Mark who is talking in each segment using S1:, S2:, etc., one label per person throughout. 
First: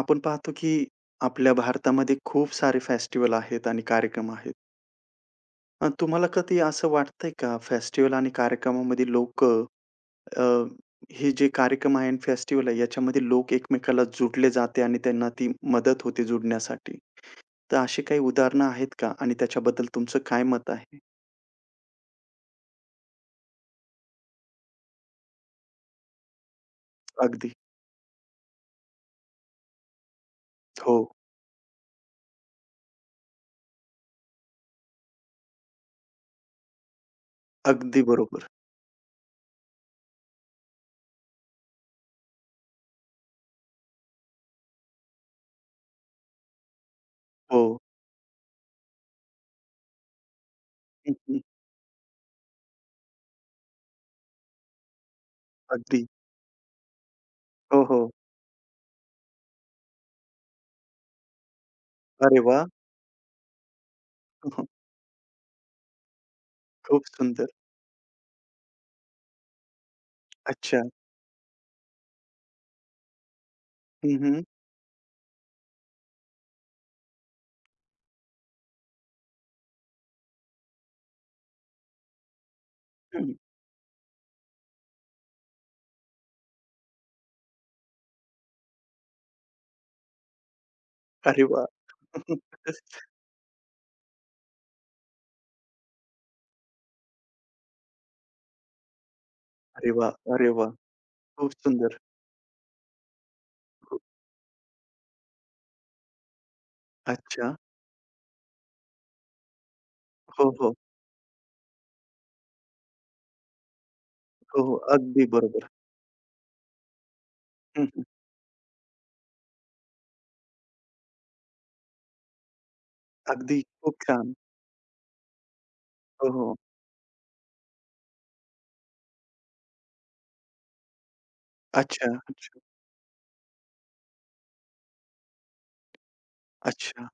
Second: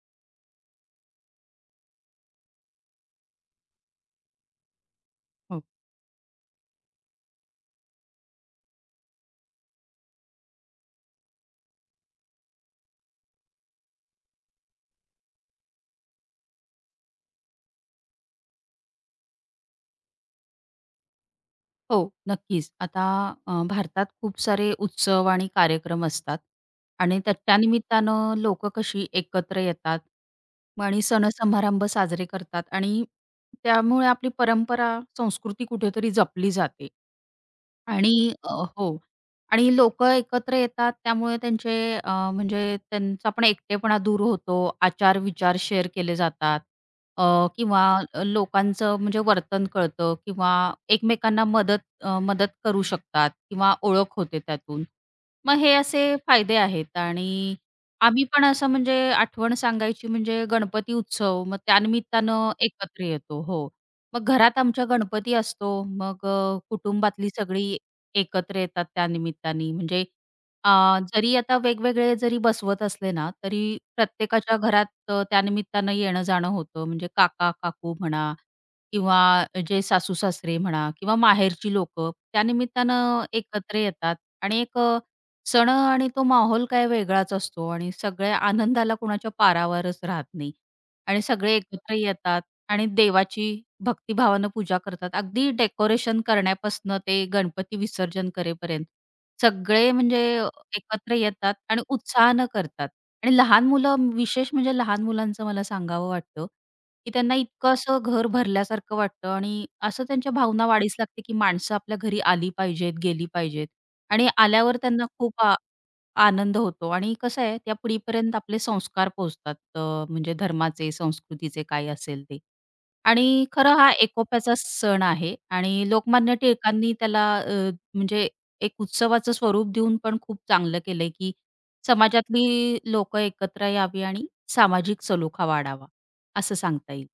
S1: आपण पाहतो की आपल्या भारतामध्ये खूप सारे फेस्टिव्हल आहेत आणि कार्यक्रम आहेत.
S2: हो.
S1: मग तुम्हाला कधी असं वाटतंय का फेस्टिव्हल आणि कार्यक्रमामध्ये लोक अ, हे जे कार्यक्रम आहे अन् फेस्टिव्हल आहे याच्यामध्ये लोक एकमेकांला जुडले जाते आणि त्यांना ती मदत होते जुडण्यासाठी? तर अशी काही उदाहरणं आहेत का? आणि त्याच्याबद्दल तुमचं काय मत आहे?
S2: हो, नक्कीच. आता अ, भारतात खूप सारे उत्सव आणि कार्यक्रम असतात आणि
S1: अगदी.
S2: त्याच्या निमित्तानं लोक कशी एकत्र येतात आणि
S1: हो.
S2: सणसमारंभ साजरे करतात आणि त्यामुळे आपली परंपरा, संस्कृती कुठेतरी जपली जाते
S1: अगदी
S2: आणि
S1: बरोबर.
S2: अ, हो आणि लोक एकत्र येतात त्यामुळे त्यांचे अ, म्हणजे त्यांचा पण एकटेपणा दूर होतो. आचार-विचार शेअर केले जातात. अ,
S1: हो.
S2: किंवा अ, लोकांचं म्हणजे वर्तन कळतं किंवा
S1: हं, हं.
S2: एकमेकांना मदत अ, मदत करू शकतात किंवा ओळख होते त्यातून. मग हे
S1: अगदी.
S2: असे फायदे आहेत आणि
S1: हो, हो.
S2: आम्ही पण असं म्हणजे आठवण सांगायची म्हणजे गणपती उत्सव मग
S1: अरे
S2: त्यानिमित्तानं
S1: वाह!
S2: एकत्र येतो हो, मग घरात आमचा गणपती असतो मग अ,
S1: खूप
S2: कुटुंबातली
S1: सुंदर.
S2: सगळी एकत्र येतात त्या निमित्ताने म्हणजे अ,
S1: अच्छा.
S2: जरी आता वेगवेगळे जरी बसवत असलेना तरी
S1: हं, हं.
S2: प्रत्येकाच्या घरात अ, त्यानिमित्तानं येणंजाणं होतं. म्हणजे काका-काकू म्हणा किंवा जे सासू-सासरे म्हणा किंवा माहेरची लोक त्यानिमित्तानं
S1: हं.
S2: एकत्र येतात आणि एक अ, सण आणि तो माहौल काय वेगळाच असतो आणि सगळ्या आनंदाला कोणाच्या पारावरच राहत नाही. आणि
S1: अरे
S2: सगळे
S1: वाह!
S2: एकत्र येतात आणि देवाची भक्तीिभावानं पूजा करतात. अगदी डेकोरेशन करण्यापासनं ते गणपती विसर्जन करे पर्यंत.
S1: अरे
S2: सगळे
S1: वाह!
S2: म्हणजे अ,
S1: अरे वाह!
S2: एकत्र
S1: खूप
S2: येतात आणि
S1: सुंदर.
S2: उत्साहनं करतात आणि लहान मुलं विशेष म्हणजे लहान मुलांचं मला सांगावं वाटतं, की त्यांना
S1: अच्छा.
S2: इतकं असं घर भरल्यासारखं वाटतं आणि असं त्यांच्या
S1: हो,
S2: भावना
S1: हो.
S2: वाढीस लागते की माणसं आपल्या घरी आली पाहिजेत, गेली पाहिजेत आणि
S1: हो, हो
S2: आल्यावर त्यांना
S1: अगदी
S2: खूप आ
S1: बरोबर.
S2: आनंद होतो आणि कसं आहे त्या
S1: हं,
S2: पिढी
S1: हं.
S2: पर्यंत आपले संस्कार पोहोचतात अ, म्हणजे धर्माचे, संस्कृतीचे काही असेल ते आणि
S1: अगदी,
S2: खरं हा
S1: खूप छान.
S2: एकोप्याचा सण आहे आणि
S1: हो,
S2: लोकमान्य
S1: हो.
S2: टिळकांनी त्याला अ, म्हणजे एक उत्सवाचं स्वरूप देऊन पण खूप चांगलं केलंय की
S1: अच्छा, अच्छा.
S2: समाजातली लोक एकत्र यावी आणि सामाजिक सलोखा वाढावा. असं सांगता येईल.
S1: अच्छा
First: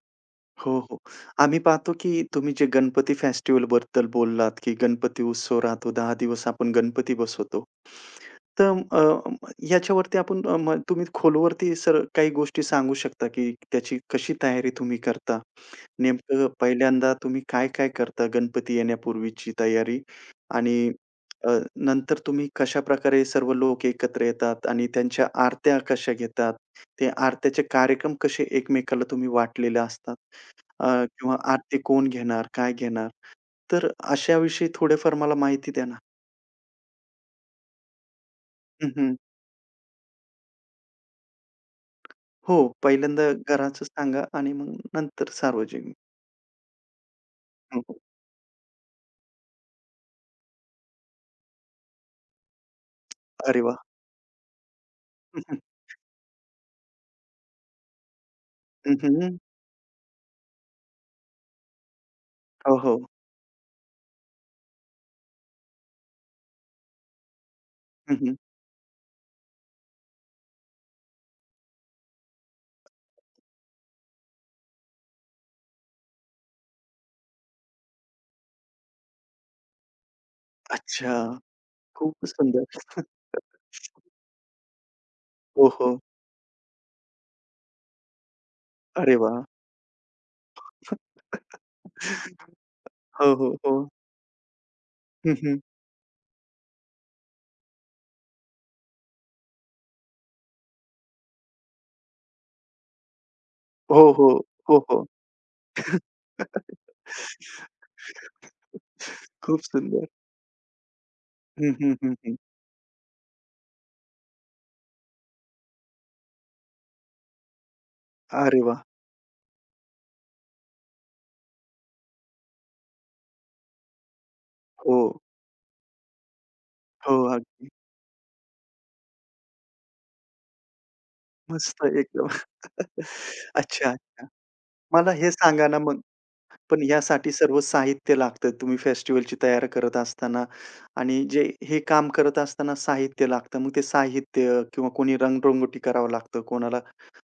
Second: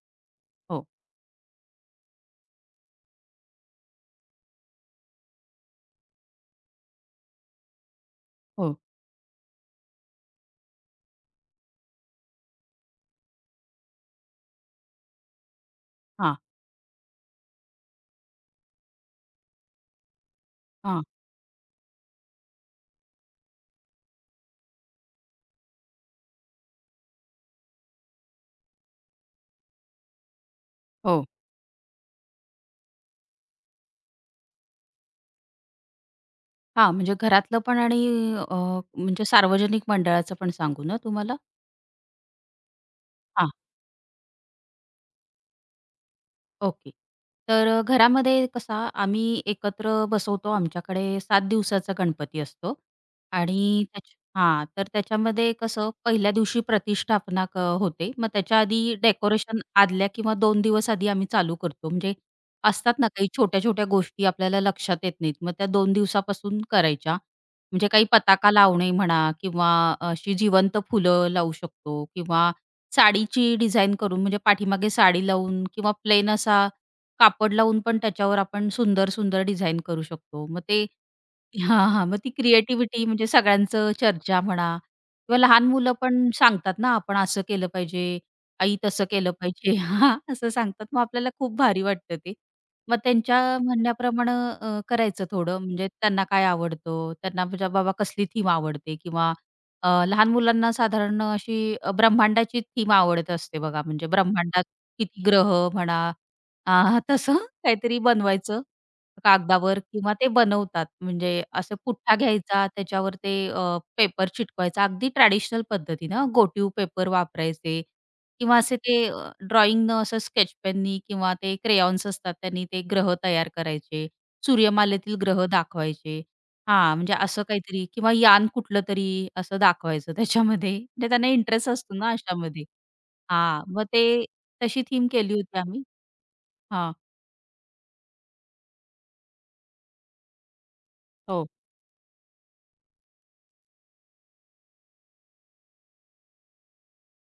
S1: हो,
S2: हो.
S1: हो. आम्ही पाहतो की तुम्ही जे गणपती फेस्टिव्हल बद्दल बोललात की गणपती उत्सव राहतो, 10 दिवस आपण गणपती बसवतो. तर
S2: हो.
S1: अ, ह्याच्यावरती आपण अ, म तुम्ही खोलवरती सर काही गोष्टी सांगू शकता की त्याची कशी तयारी तुम्ही करता?
S2: हां.
S1: नेमकं पहिल्यांदा तुम्ही काय-काय करता गणपती येण्यापूर्वीची तयारी आणि
S2: हां.
S1: अ, नंतर तुम्ही कशाप्रकारे सर्व लोक एकत्र येतात आणि त्यांच्या आरत्या कशा घेतात? ते आरत्याचे कार्यक्रम कसे एकमेकाला तुम्ही वाटलेले असतात? अ,
S2: हो.
S1: किंवा आरती कोण घेणार? काय घेणार? तर अशाविषयी थोड्याफार मला माहिती द्या ना.
S2: हां, म्हणजे घरातलं पण आणि अ,
S1: हं, हं.
S2: म्हणजे सार्वजनिक मंडळाचं पण सांगू ना तुम्हाला?
S1: हो, पहिल्यांदा
S2: हां.
S1: घराचं सांगा आणि मग नंतर सार्वजनिक.
S2: ओके.
S1: हो,
S2: तर
S1: हो.
S2: घरामध्ये कसा आम्ही एकत्र बसवतो, आमच्याकडे 7 दिवसाचा गणपती असतो
S1: अरे वाह!
S2: आणि त्याच हां तर
S1: हं,
S2: त्याच्यामध्ये
S1: हं.
S2: कसं 1ल्या दिवशी प्रतिष्ठापना क होते. मग त्याच्या आधी
S1: हं, हं, हं.
S2: डेकोरेशन आदल्या किंवा 2 दिवस आधी आम्ही चालू करतो म्हणजे
S1: हो,
S2: असतात
S1: हो.
S2: ना काही छोट्या-छोट्या गोष्टी आपल्याला लक्षात येत नाहीत. मग त्या 2 दिवसापासून करायच्या. म्हणजे काही
S1: हं, हं.
S2: पताका लावणे म्हणा, किंवा अशी जिवंत फुलं लावू शकतो, किंवा साडीची डिझाइन करून म्हणजे पाठीमागे साडी लावून, किंवा प्लेन असा कापड लावून पण त्याच्यावर आपण सुंदर-सुंदर डिझाइन करू शकतो. मग ते
S1: अच्छा.
S2: हां, हां मग
S1: खूपच
S2: ती
S1: सुंदर.
S2: क्रिएटिव्हिटी म्हणजे सगळ्यांची चर्चा म्हणा किंवा लहान
S1: हो,
S2: मुलं
S1: हो.
S2: पण सांगतात ना, आपण असं केलं पाहिजे, आई तसं
S1: अरे
S2: केलं
S1: वाह!
S2: पाहिजे असं सांगतात मग आपल्याला खूप भारी वाटतं ते मग
S1: हो,
S2: त्यांच्या
S1: हो, हो.
S2: म्हणण्याप्रमाणं अ, करायचं
S1: हं,
S2: थोडं
S1: हं.
S2: म्हणजे त्यांना काय आवडतं? त्यांना म्हणजे बाबा कसली थीम आवडते किंवा अ, लहान मुलांना साधारण अशी अ, ब्रह्मांडाची थीम आवडत असते बघा म्हणजे
S1: हो, हो,
S2: ब्रह्मांडात
S1: हो, हो.
S2: किती ग्रह म्हणा अ, तसं काहीतरी बनवायचं
S1: खूप
S2: कागदावर
S1: सुंदर.
S2: किंवा ते बनवतात म्हणजे
S1: हं,
S2: असे
S1: हं, हं,
S2: पुठ्ठा
S1: हं.
S2: घ्यायचा त्याच्यावर ते अ, पेपर चिटकवायचा. अगदी ट्रॅडिशनल पद्धतीने घोटीव पेपर वापरायचे किंवा
S1: अरे
S2: असे
S1: वाह!
S2: ते अ, ड्रॉइंग ने असं स्केचपेन नी किंवा ते क्रेयॉन्स असतात त्यांनी ते ग्रह तयार करायचे. सूर्यमालेतील
S1: हो.
S2: ग्रह दाखवायचे. हां,
S1: हो,
S2: म्हणजे असं
S1: अगदी.
S2: काहीतरी किंवा यान कुठलं तरी असं दाखवायचं त्याच्यामध्ये म्हणजे त्यांना इंटरेस्ट
S1: मस्त
S2: असतो ना,
S1: एकदम
S2: अशामध्ये. हां मग
S1: अच्छा.
S2: ते
S1: [unintelligible]
S2: तशी थीम
S1: मला हे
S2: केली होती
S1: सांगा ना,
S2: आम्ही.
S1: मग, पण
S2: हां.
S1: ह्यासाठी सर्व साहित्य लागतंय तुम्ही फेस्टिव्हलची तयारी करत असताना आणि जे
S2: हो.
S1: हे काम करत असताना साहित्य लागतं मग ते साहित्य किंवा कोणी रंगरंगोटी करावं लागतं. कोणाला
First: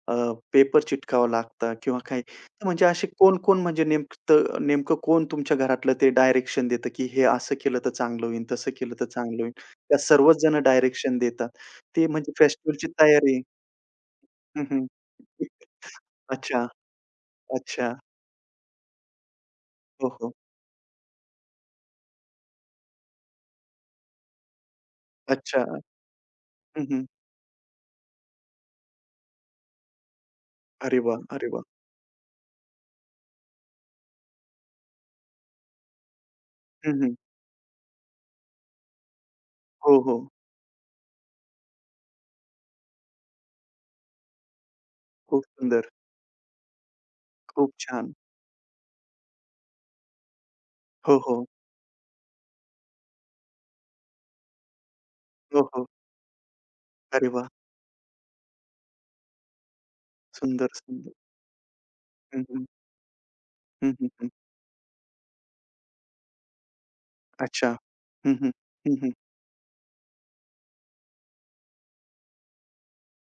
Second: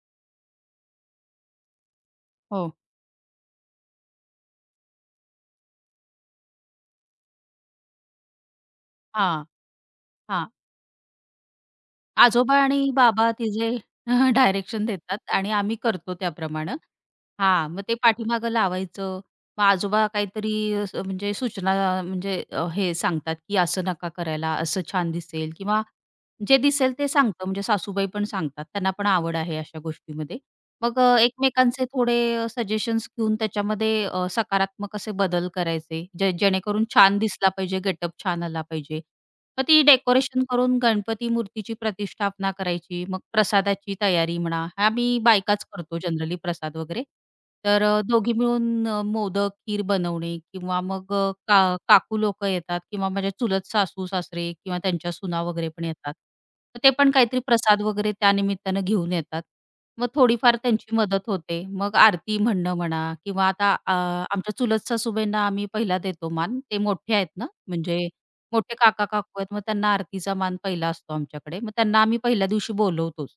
S1: अ, पेपर चिटकवावं लागतं किंवा काही तर
S2: हो.
S1: म्हणजे असे कोण-कोण म्हणजे नेमतं नेमकं कोण तुमच्या घरातलं ते डायरेक्शन देतं, की हे असं केलं तर चांगलं होईल, तसं केलं तर चांगलं
S2: हां.
S1: होईल. त्या सर्वच
S2: हां.
S1: जण डायरेक्शन देतात. ते म्हणजे
S2: आजोबा
S1: फेस्टिव्हलची
S2: आणि
S1: तयार
S2: बाबा तिघे
S1: हं,
S2: डायरेक्शन
S1: हं.
S2: देतात आणि आम्ही करतो
S1: अच्छा.
S2: त्याप्रमाणं. हां, मग
S1: अच्छा.
S2: ते पाठीमागं लावायचं. मग आजोबा
S1: हो, हो.
S2: काहीतरी म्हणजे सूचना म्हणजे अ, हे सांगतात, की असं नका करायला, असं छान दिसेल
S1: अच्छा.
S2: किंवा जे
S1: हं,
S2: दिसेल
S1: हं.
S2: ते सांगतात म्हणजे सासूबाई पण सांगतात त्यांना पण आवड आहे अशा गोष्टीमध्ये.
S1: अरे
S2: मग अ,
S1: वाह! अरे वाह!
S2: एकमेकांचे थोडे सजेशन्स घेऊन त्याच्यामध्ये अ, सकारात्मक असे बदल करायचे जे जेणेकरून
S1: हं, हं.
S2: छान दिसला पाहिजे गेटअप छान आला पाहिजे. मग ती
S1: हो, हो.
S2: डेकोरेशन करून गणपती मूर्तीची प्रतिष्ठापना करायची मग प्रसादाची तयारी म्हणा, आम्ही
S1: खूप
S2: बायकाच
S1: सुंदर.
S2: करतो जनरली प्रसाद वगैरे.
S1: खूप
S2: तर अ,
S1: छान!
S2: दोघी मिळून अ, मोदक, खीर बनवणे किंवा मग
S1: हो,
S2: अ,
S1: हो.
S2: का काकू लोकं येतात किंवा माझ्या चुलत सासू-सासरे किंवा त्यांच्या सुना
S1: हो,
S2: वगैरे पण
S1: हो.
S2: येतात. तर ते पण
S1: अरे
S2: काहीतरी
S1: वाह!
S2: प्रसाद वगैरे त्यानिमित्ताने घेऊन येतात. मग थोडीफार
S1: सुंदर,
S2: त्यांची
S1: सुंदर.
S2: मदत होते. मग आरती
S1: हं, हं.
S2: म्हणणं म्हणा किंवा आता अ,
S1: हं, हं, हं.
S2: आमच्या चुलत सासूबाईंना आम्ही पहिला देतो मान ते मोठे आहेत ना,
S1: अच्छा.
S2: म्हणजे
S1: हं, हं.
S2: मोठे
S1: हं, हं.
S2: काका-काकू आहेत. मग त्यांना आरतीचा मान पहिला असतो आमच्याकडे. मग त्यांना आम्ही पहिल्या दिवशी बोलवतोचं.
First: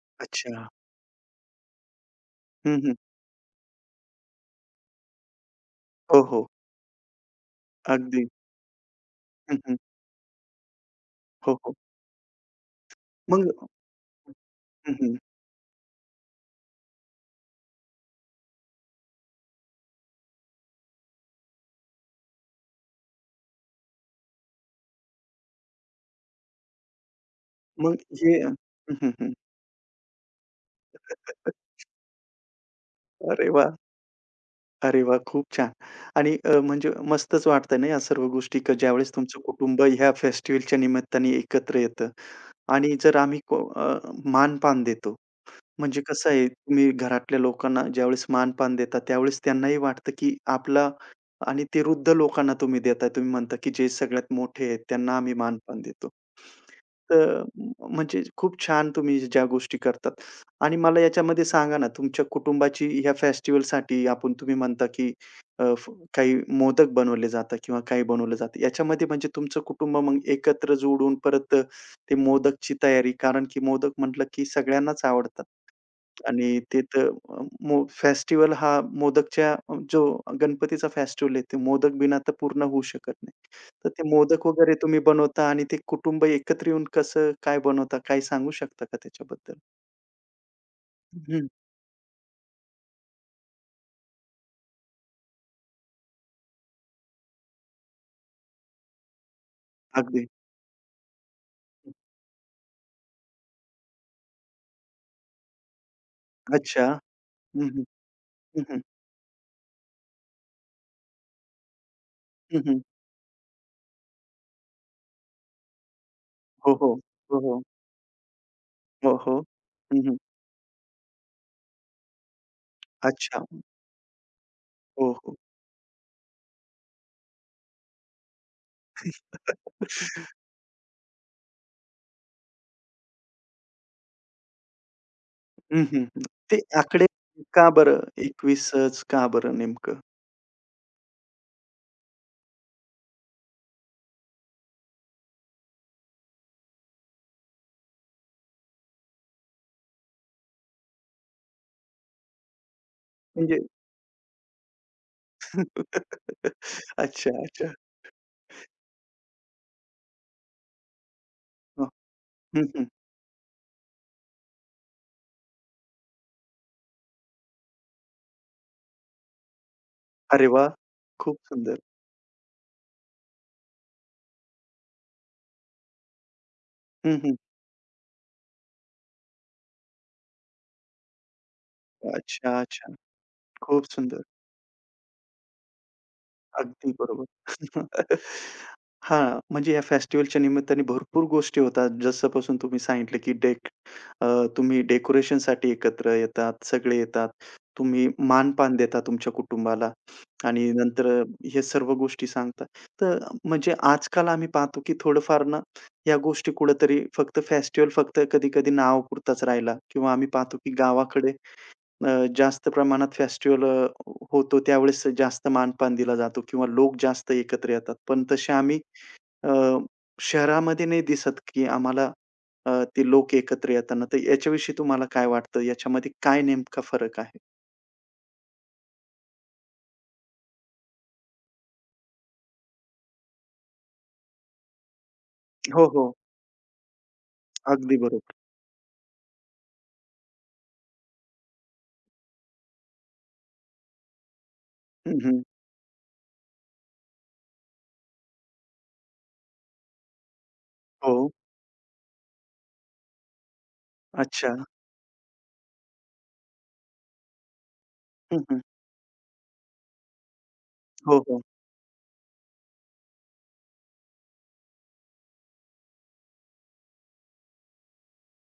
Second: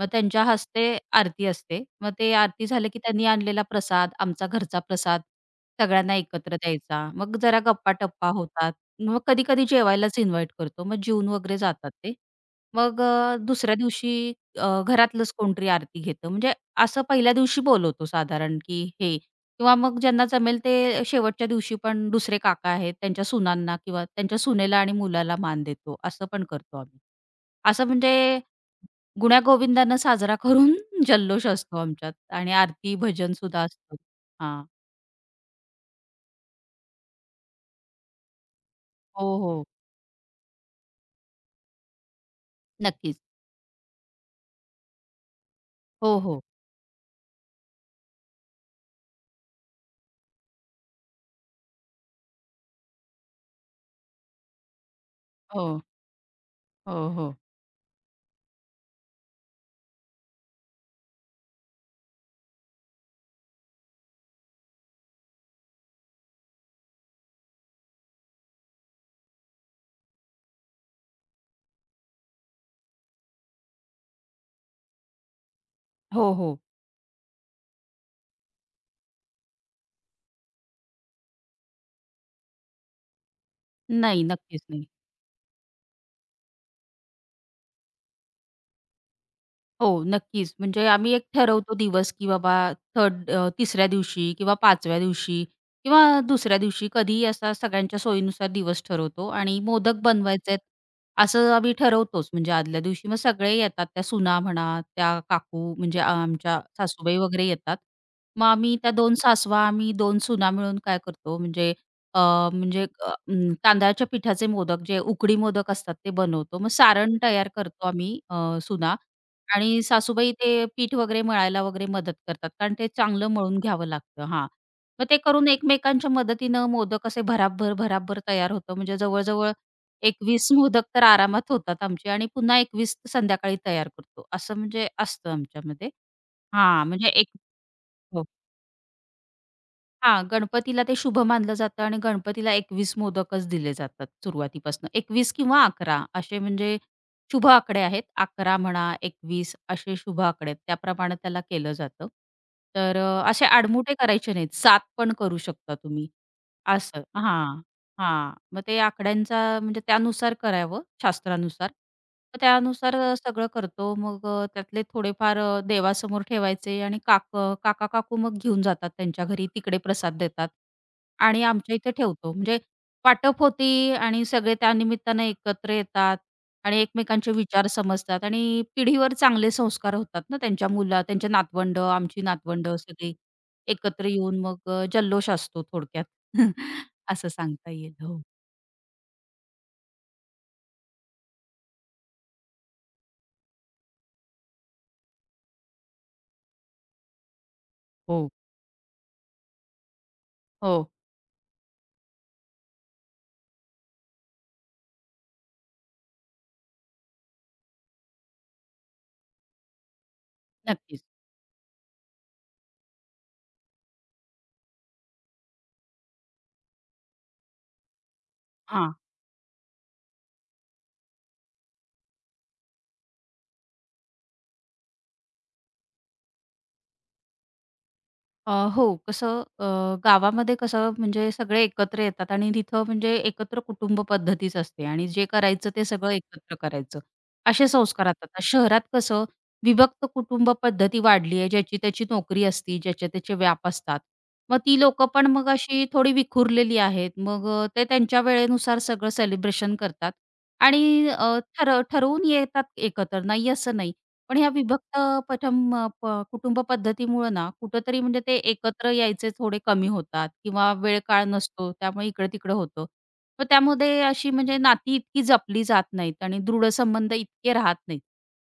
S2: मग त्यांच्या
S1: अच्छा.
S2: हस्ते आरती असते. मग ते आरती
S1: हं,
S2: झालं,
S1: हं.
S2: की त्यांनी आणलेला प्रसाद आमचा घरचा प्रसाद सगळ्यांना
S1: हो, हो.
S2: एकत्र द्यायचा. मग जरा
S1: अगदी.
S2: गप्पा-टप्पा होतात मग
S1: हं,
S2: कधी-कधी
S1: हं.
S2: जेवायलाच इन्व्हाइट करतो. मग जेवून
S1: हो,
S2: वगैरे
S1: हो.
S2: जातात ते. मग अ,
S1: मग
S2: दुसऱ्या दिवशी अ,
S1: हं, हं.
S2: घरातलंच कोणतरी आरती घेतं म्हणजे असं पहिल्या दिवशी बोलवतो साधारण, की हे. किंवा मग ज्यांना जमेल ते शेवटच्या दिवशी पण दुसरे काका आहेत त्यांच्या सुनांना किंवा त्यांच्या सुनेला आणि मुलाला मान देतो असं पण करतो आम्ही. असं
S1: मग
S2: म्हणजे
S1: जे. हं, हं, हं.
S2: गुण्या गोविंदांना साजरा करून जल्लोष असतो आमच्यात आणि आरती भजन
S1: अरे
S2: सुुद्धा
S1: वाह!
S2: असतं. हां.
S1: अरे वाह! खूप छान! आणि अ, म्हणजे मस्तच वाटतंय ना, या सर्व गोष्टी का ज्यावेळेस
S2: हो,
S1: तुमचं
S2: हो.
S1: कुटुंब ह्या फेस्टिव्हलच्या निमित्ताने एकत्र येतं आणि जर
S2: नक्कीच.
S1: आम्ही अ, मान-पान देतो. म्हणजे
S2: हो,
S1: कसं
S2: हो.
S1: आहे तुम्ही घरातल्या लोकांना ज्यावेळेस मान-पान देता, त्यावेळेस त्यांनाही वाटतं, की आपला आणि वृद्ध लोकांना तुम्ही देता. तुम्ही म्हणता, की जे सगळ्यात मोठे आहेत, त्यांना आम्ही मान-पान
S2: हो.
S1: देतो.
S2: हो,
S1: तर
S2: हो.
S1: अ, म्हणजे खूप छान तुम्ही ज्या गोष्टी करतात आणि मला याच्यामध्ये सांगा ना, तुमच्या कुटुंबाची ह्या फेस्टिव्हलसाठी आपण तुम्ही म्हणता, की अ, काही मोदक बनवले जातं किंवा काही बनवलं जातं याच्यामध्ये म्हणजे तुमचं कुटुंब मग एकत्र जोडून परत अ, ते मोदकची तयारी. कारण, की मोदक म्हटलं, की सगळ्यांनाच आवडतात.
S2: हो, हो.
S1: आणि ते तर अ, मो फेस्टिव्हल हा मोदकच्या जो गणपतीचा फेस्टिव्हल आहे ते मोदक बिना तर पूर्ण होऊ शकत नाही. तर ते
S2: नाही,
S1: मोदक
S2: नक्कीच
S1: वगैरे
S2: नाही.
S1: तुम्ही बनवता आणि ते कुटुंब एकत्र येऊन कसं काय बनवता? काही सांगू शकता का त्याच्याबद्दल?
S2: हो, नक्कीच. म्हणजे आम्ही 1
S1: हं.
S2: ठरवतो दिवस, की बाबा थर्ड अ, 3ऱ्या दिवशी किंवा, 5व्या दिवशी किंवा, 2ऱ्या दिवशी कधीही असा सगळ्यांच्या सोयीनुसार दिवस ठरवतो आणि मोदक
S1: अगदी.
S2: बनवायचेत असं आम्ही ठरवतोच. म्हणजे आदल्या दिवशी मग सगळे येतात, त्या सुना म्हणा, त्या काकू म्हणजे अ, आमच्या
S1: अच्छा.
S2: सासूबाई वगैरे
S1: हं,
S2: येतात
S1: हं.
S2: मग,
S1: हं,
S2: आम्ही
S1: हं.
S2: त्या 2 सासवा आम्ही 2 सुना मिळून काय करतो म्हणजे अ
S1: हं, हं.
S2: म्हणजे अ तांदळाच्या पिठाचे मोदक जे उकडी मोदक असतात ते बनवतो, मग
S1: हो, हो.
S2: सारण
S1: हो,
S2: तयार
S1: हो.
S2: करतो आम्ही अ, सुना
S1: हो, हो.
S2: आणि
S1: हं, हं.
S2: सासूबाई ते पीठ वगैरे मळायला वगैरे मदत करतात कारण ते चांगलं
S1: अच्छा.
S2: मळून घ्यावं लागतं. हां, मग
S1: हो,
S2: ते
S1: हो.
S2: करून एकमेकांच्या मदतीनं मोदक असे भराभर-भराभर तयार होतं. म्हणजे जवळ-जवळ 21 मोदक तर आरामात होतात आमचे आणि पुन्हा 21 तर संध्याकाळी तयार करतो. असं म्हणजे असतं
S1: हं,
S2: आमच्यामध्ये.
S1: हं. ते
S2: हां.
S1: आकडे
S2: म्हणजे एक.
S1: का बरं,
S2: हो
S1: 21च का बरं नेमकं?
S2: हां, गणपतीला ते शुभ मानलं जातं आणि गणपतीला 21 मोदकच दिले जातात सुरुवातीपासून. 21 किंवा 11 असे म्हणजे शुभ आकडे आहेत 11 म्हणा, 21 असे शुभ आकडे आहेत त्याप्रमाणे त्याला केलं जातं. तर अ, असे
S1: म्हणजे,
S2: आडमुठे करायचे नाहीत, 7 पण करू शकता तुम्ही. असं
S1: अच्छा,
S2: हां.
S1: अच्छा.
S2: हां. मग ते आकड्यांचा म्हणजे त्यानुसार करावं शास्त्रानुसार,
S1: हं.
S2: मग
S1: हं, हं.
S2: त्यानुसार सगळं करतो मग अ, त्यातले थोडेफार देवासमोर ठेवायचे आणि काक काका-काकू मग घेऊन जातात त्यांच्या घरी तिकडे प्रसाद
S1: अरे
S2: देतात.
S1: वाह! खूप
S2: आणि आमच्या
S1: सुंदर.
S2: इथे ठेवतो. म्हणजे वाटप होते आणि सगळे त्यानिमित्ताने एकत्र येतात. आणि
S1: हं,
S2: एकमेकांचे
S1: हं.
S2: विचार समजतात आणि पिढीवर चांगले संस्कार होतात ना, त्यांची मुला त्यांची नातवंडं, आमची
S1: अच्छा,
S2: नातवंडं
S1: अच्छा.
S2: सगळी.
S1: खूप
S2: एकत्र
S1: सुंदर.
S2: येऊन मग अ, जल्लोष असतो थोडक्यात.
S1: अगदी बरोबर.
S2: असं सांगता येईल हो.
S1: हां, म्हणजे या फेस्टिव्हलच्या निमित्ताने भरपूर गोष्टी होतात जसंपासून तुम्ही सांगितलं, की डेक अ तुम्ही डेकोरेशनसाठी एकत्र येतात, सगळे येतात. तुम्ही
S2: हो.
S1: मान-पान देता तुमच्या कुटुंबाला आणि
S2: हो.
S1: नंतर अ ,हे सर्व गोष्टी सांगतात. तर म्हणजे आजकाल आम्ही पाहतो, की थोडंफार ना ह्या गोष्टी कुठेतरी फक्त फेस्टिव्हल फक्त कधी-कधी नावपुरताच राहिला किंवा आम्ही पाहतो, की
S2: नक्कीच.
S1: गावाकडे अ, जास्त प्रमाणात फेस्टिव्हल अ, होतो, त्यावेळेस जास्त मान-पान दिला जातो किंवा लोक जास्त एकत्र येतात. पण तसे आम्ही
S2: हां.
S1: अ, शहरामध्ये नाही दिसत, की आम्हाला अ, ते लोकं एकत्र येतना तर याच्याविषयी तुम्हाला काय वाटतं? याच्यामध्ये काय नेमका फरक आहे?
S2: अ, हो, कसं अ, गावामध्ये कसं म्हणजे सगळे एकत्र येतात आणि तिथं म्हणजे एकत्र कुटुंब पद्धतीच असते आणि जे करायचं ते
S1: हो,
S2: सगळं
S1: हो.
S2: एकत्र करायचं. असे
S1: अगदी
S2: संस्कारात.
S1: बरोबर.
S2: आता शहरात कसं विभक्त कुटुंबपद्धती वाढली आहे ज्याची त्या्याची नोकरी असती, ज्याचे त्याचे व्याप असतात. मग ती लोक
S1: हं,
S2: पण
S1: हं.
S2: मग अशी थोडी विखुरलेली आहेत. मग अ, ते त्यांच्या वेळेनुसार सगळं सेलिब्रेशन करतात. आणि
S1: हो.
S2: अ, ठर ठरवून येतात एकत्र. नाही असं नाही. पण ह्या
S1: अच्छा.
S2: विभक्त पथम प कुटुंब पद्धतीमुळं ना, कुठेतरी म्हणजे ते
S1: हं, हं.
S2: एकत्र यायचे थोडे कमी होतात किंवा
S1: हो,
S2: वेळकाळ
S1: हो.
S2: नसतो त्यामुळे इकड-तिकडं होतं. मग त्यामध्ये अशी म्हणजे नाती इतकी जपली जात नाहीत आणि दृढसंबंध इतके राहत नाहीत.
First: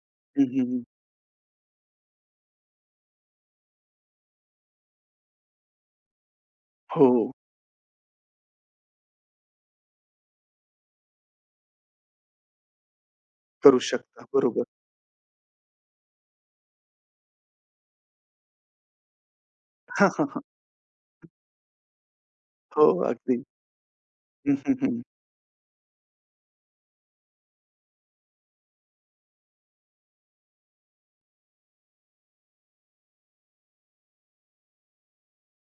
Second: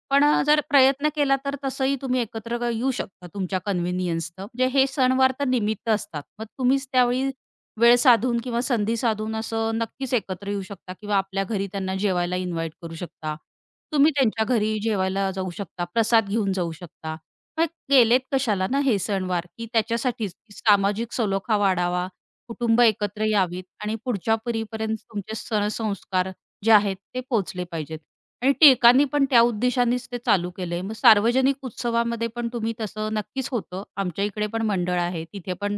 S2: पण अ,
S1: हं,
S2: जर
S1: हं, हं.
S2: प्रयत्न केला तर तसंही तुम्ही एकत्र येऊ शकता तुमच्या कन्व्हिनियन्सनं. म्हणजे हे सणवार तर निमित्त असतात. मग तुम्हीच त्यावेळी
S1: हो.
S2: वेळ साधून किंवा संधी साधून असं नक्कीच एकत्र येऊ शकता किंवा आपल्या घरी त्यांना जेवायला इन्व्हाइट करू शकता.
S1: करू
S2: तुम्ही
S1: शकता.
S2: त्यांच्या
S1: बरोबर.
S2: घरी जेवायला जाऊ शकता, प्रसाद घेऊन जाऊ शकता. मग केलेत कशाला ना हे सणवार? की
S1: हां, हां,
S2: त्याच्यासाठीच
S1: हां.
S2: की सामाजिक सलोखा वाढावा, कुटुंब
S1: हो,
S2: एकत्र
S1: अगदी.
S2: यावीत आणि पुढच्या
S1: हं, हं,
S2: पिढीपर्यंत
S1: हं.
S2: तुमचे सण-संस्कार जे आहेत ते पोहोचले पाहिजेत. आणि टिळकांनी पण त्या उद्देशानेच ते चालू केलंय. मग सार्वजनिक उत्सवामध्ये पण तुम्ही तसं नक्कीच होतं. आमच्या इकडे पण मंडळ आहे. तिथे पण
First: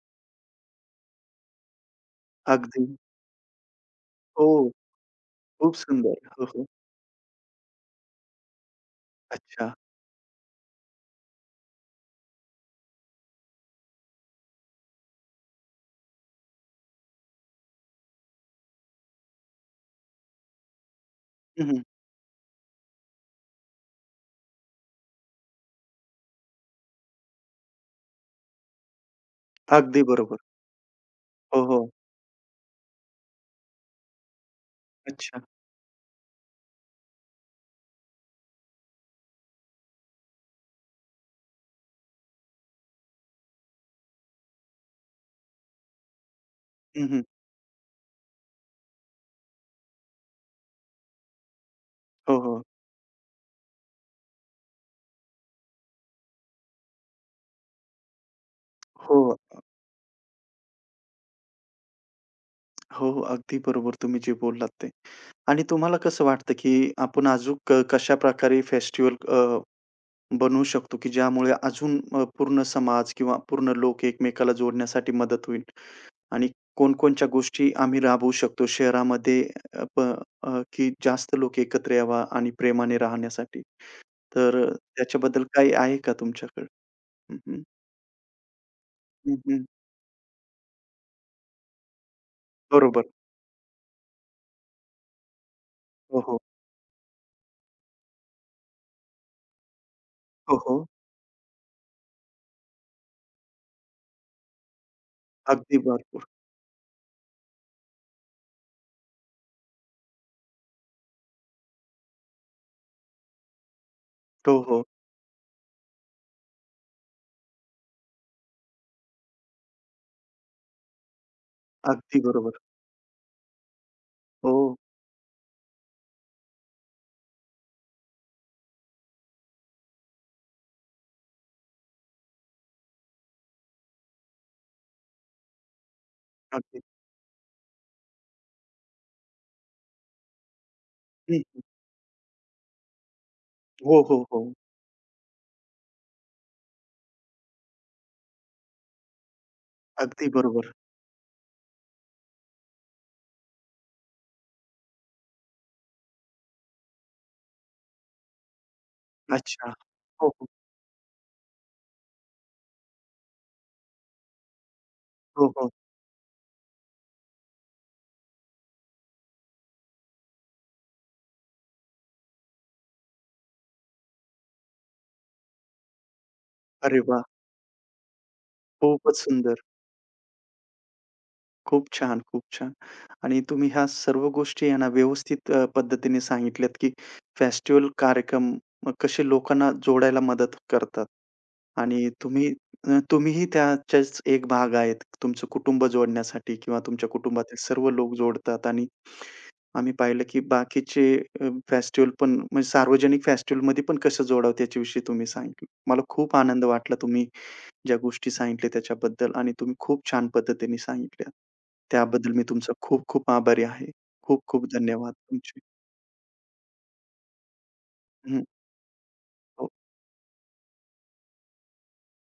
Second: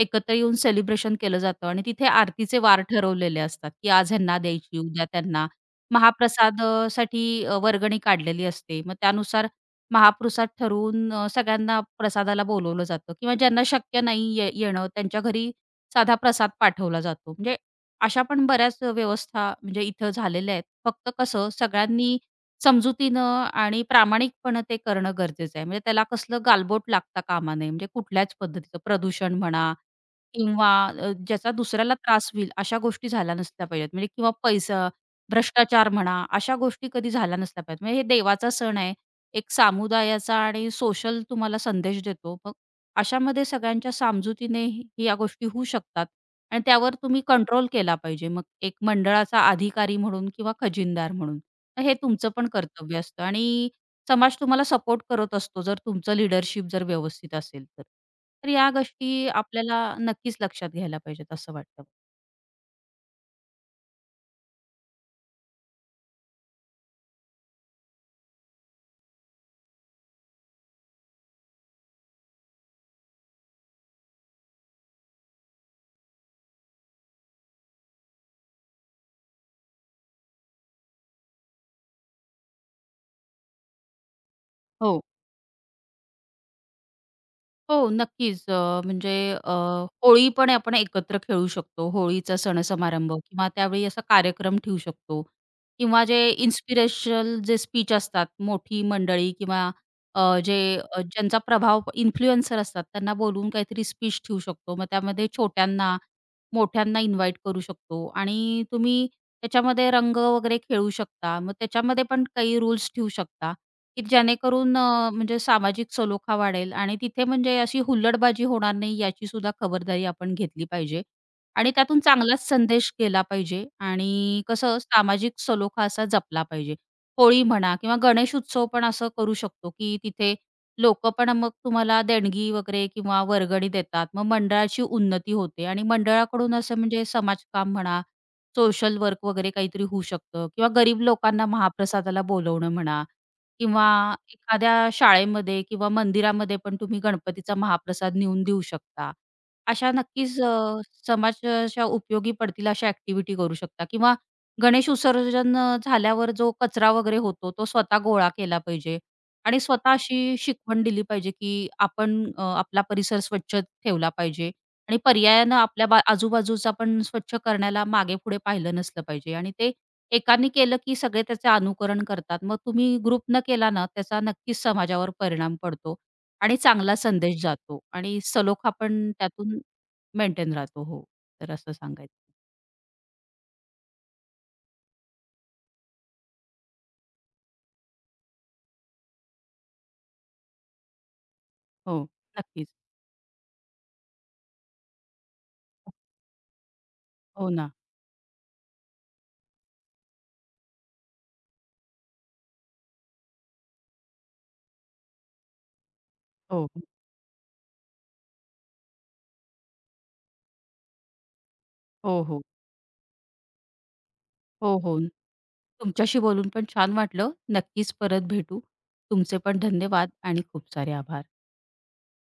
S2: एकत्र येऊन सेलिब्रेशन केलं जातं आणि तिथे आरतीचे वार
S1: अगदी.
S2: ठरवलेले असतात, की आज ह्यांना
S1: हो.
S2: द्यायची उद्या त्यांना.
S1: खूप सुंदर हो,
S2: महाप्रसाद
S1: हो.
S2: अ, साठी अ, वर्गणी काढलेली असते. मग त्यानुसार
S1: अच्छा!
S2: महापृसाद ठरवून अ, सगळ्यांना प्रसादाला बोलावलं जातं किंवा ज्यांना शक्य नाहीये येणं त्यांच्या घरी साधा प्रसाद पाठवला जातो. म्हणजे अशा पण बऱ्याच अ, व्यवस्था म्हणजे इथं झालेल्या आहेत. फक्त कसं
S1: हं, हं.
S2: सगळ्यांनी समजुतीनं आणि प्रामाणिकपणे ते करणं गरजेचं आहे. म्हणजे त्याला कसलं गालबोट लागता कामा नये. म्हणजे कुठल्याच पद्धतीचं. प्रदूषण म्हणा
S1: अगदी बरोबर.
S2: किंवा अ, ज्याचा
S1: हो, हो.
S2: दुसऱ्याला त्रास होईल अशा गोष्टी झाल्या नसल्या पाहिजेत म्हणजे किंवा पैसा
S1: अच्छा!
S2: भ्रष्टाचार म्हणा, अशा गोष्टी कधी झाल्या नसल्या पाहिजे. म्हणजे हे देवाचा सण आहे. एक सामुदायाचा आणि सोशल तुम्हाला संदेश देतो. मग अशामध्ये सगळ्यांच्या सामजुतीने या गोष्टी होऊ शकतात. आणि त्यावर
S1: हं,
S2: तुम्ही
S1: हं.
S2: कंट्रोल केला पाहिजे मग एक मंडळाचा अधिकारी म्हणून किंवा खजिनदार म्हणून. मग हे तुमचं
S1: हो,
S2: पण
S1: हो.
S2: कर्तव्य असतं आणि समाज तुम्हाला सपोर्ट करत असतो, जर तुमचं लीडरशिप जर व्यवस्थित असेल तर. तर या गोष्टी
S1: हो. अ,
S2: आपल्याला नक्कीच लक्षात घ्यायला पाहिजेत असं वाटतं मला.
S1: हो, हो, अगदी बरोबर. तुम्ही जे बोललात ते आणि तुम्हाला कसं वाटतं की आपण अजून कशाप्रकारे फेस्टिव्हल अ, बनवू शकतो की ज्यामुळे अजून अ, पूर्ण समाज किंवा पूर्ण लोक एकमेकाला जोडण्यासाठी मदत होईल आणि कोणकोणच्या गोष्टी आम्ही राबवू शकतो शहरामध्ये. अ प अ, की जास्त लोकं एकत्र यावा आणि प्रेमाने राहण्यासाठी. तर
S2: हो.
S1: त्याच्याबद्दल काही आहे का तुमच्याकडे? हं, हं.
S2: हो नक्कीच. अ, म्हणजे
S1: हं,
S2: अ,
S1: हं.
S2: होळीपण आपण एकत्र खेळू शकतो, होळीचा
S1: बरोबर.
S2: सणसमारंभ किंवा त्यावेळी असा कार्यक्रम ठेवू शकतो. किंवा
S1: हो,
S2: जे
S1: हो.
S2: इन्स्पिरेशनल जे स्पीच असतात. मोठी मंडळी किंवा अ,
S1: हो,
S2: जे
S1: हो.
S2: अ, ज्यांचा प्रभाव इन्फ्लुएन्सर असतात. त्यांना बोलवून काहीतरी स्पीच ठेवू शकतो. मग त्यामध्ये
S1: अगदी
S2: छोट्यांना,
S1: भरपूर.
S2: मोठ्यांना इन्व्हाईट करू शकतो आणि तुम्ही त्याच्यामध्ये रंग वगैरे खेळू शकता. मग त्याच्यामध्ये पण काही रूल्स ठेवू शकता, की
S1: हो,
S2: जेणेकरून
S1: हो.
S2: अ, म्हणजे सामाजिक सलोखा वाढेल आणि तिथे म्हणजे अशी हुल्लडबाजी होणार नाही याची सुुद्धा खबरदारी आपण घेतली पाहिजे आणि त्यातून
S1: अगदी
S2: चांगलाच
S1: बरोबर.
S2: संदेश केला पाहिजे आणि
S1: हो.
S2: कसं सामाजिक सलोखा असा जपला पाहिजे. होळी म्हणा किंवा गणेशउत्सव पण असं करू शकतो की तिथे लोक पण मग तुम्हाला देणगी वगैरे किंवा वर्गणी देतात. मग मंडळाची उन्नती होते आणि मंडळाकडून असं
S1: अगदी.
S2: म्हणजे समाजकाम म्हणा, सोशल वर्क वगैरे काहीतरी होऊ शकतं किंवा गरीब
S1: हं,
S2: लोकांना
S1: हं.
S2: महाप्रसादाला बोलावणं म्हणा किंवा
S1: हो, हो, हो.
S2: एखाद्या शाळेमध्ये किंवा मंदिरामध्ये पण तुम्ही गणपतीचा महाप्रसाद नेऊन देऊ शकता. अशा
S1: अगदी
S2: नक्कीच
S1: बरोबर.
S2: अ, समाज अशा उपयोगी पडतील अशा ॲक्टिव्हिटी करू शकता किंवा गणेश विसर्जन झाल्यावर जो कचरा वगैरे होतो, तो स्वतः गोळा केला पाहिजे आणि
S1: अच्छा.
S2: स्वतः
S1: हो,
S2: अशी
S1: हो.
S2: शिकवण दिली पाहिजे की आपण अ, आपला परिसर स्वच्छ ठेवला पाहिजे आणि
S1: हो,
S2: पर्यायानं
S1: हो.
S2: आपल्या बा आजूबाजूचं आपण स्वच्छ करण्याला मागेपुढे पाहिलं नसलं पाहिजे आणि ते एकानी केलं, की सगळे त्याचे अनुकरण करतात. मग तुम्ही ग्रुप न केला ना त्याचा नक्कीच समाजावर परिणाम पडतो आणि चांगला
S1: अरे वाह!
S2: संदेश जातो आणि सलोखा पण
S1: खूपंच
S2: त्यातून
S1: सुंदर.
S2: मेंटेन राहतो हो. तर असं
S1: खूप
S2: सांगायचं.
S1: छान, खूप छान. आणि तुम्ही ह्या सर्व गोष्टी आहे ना व्यवस्थित अ, पद्धतीने सांगितल्यात, की फेस्टिव्हल कार्यक्रम कसे लोकांना जोडायला मदत करतात? आणि
S2: हो,
S1: तुम्ही
S2: नक्कीच.
S1: अ, तुम्हीही त्याचेच एक भाग आहेत. तुमचं कुटुंब जोडण्यासाठी किंवा तुमच्या
S2: हो
S1: कुटुंबातले
S2: ना.
S1: सर्व लोक जोडतात आणि आम्ही पाहिलं की बाकीचे अ, फेस्टिव्हल पण म्हणजे सार्वजनिक फेस्टिव्हलमध्ये पण कसं जोडावतं याच्याविषयी तुम्ही सांगितलं. मला खूप आनंद
S2: हो.
S1: वाटला तुम्ही ज्या गोष्टी सांगितल्या त्याच्याबद्दल आणि तुम्ही खूप छान पद्धतीने सांगितल्या
S2: हो,
S1: त्याबद्दल
S2: हो.
S1: मी तुमचं खूप-खूप आभारी आहे. खूप-खूप
S2: हो, हो.
S1: धन्यवाद तुमचे.
S2: तुमच्याशी बोलून पण छान वाटलं. नक्कीच परत
S1: हं.
S2: भेटू. तुमचे पण
S1: हो.
S2: धन्यवाद आणि खूप सारे आभार.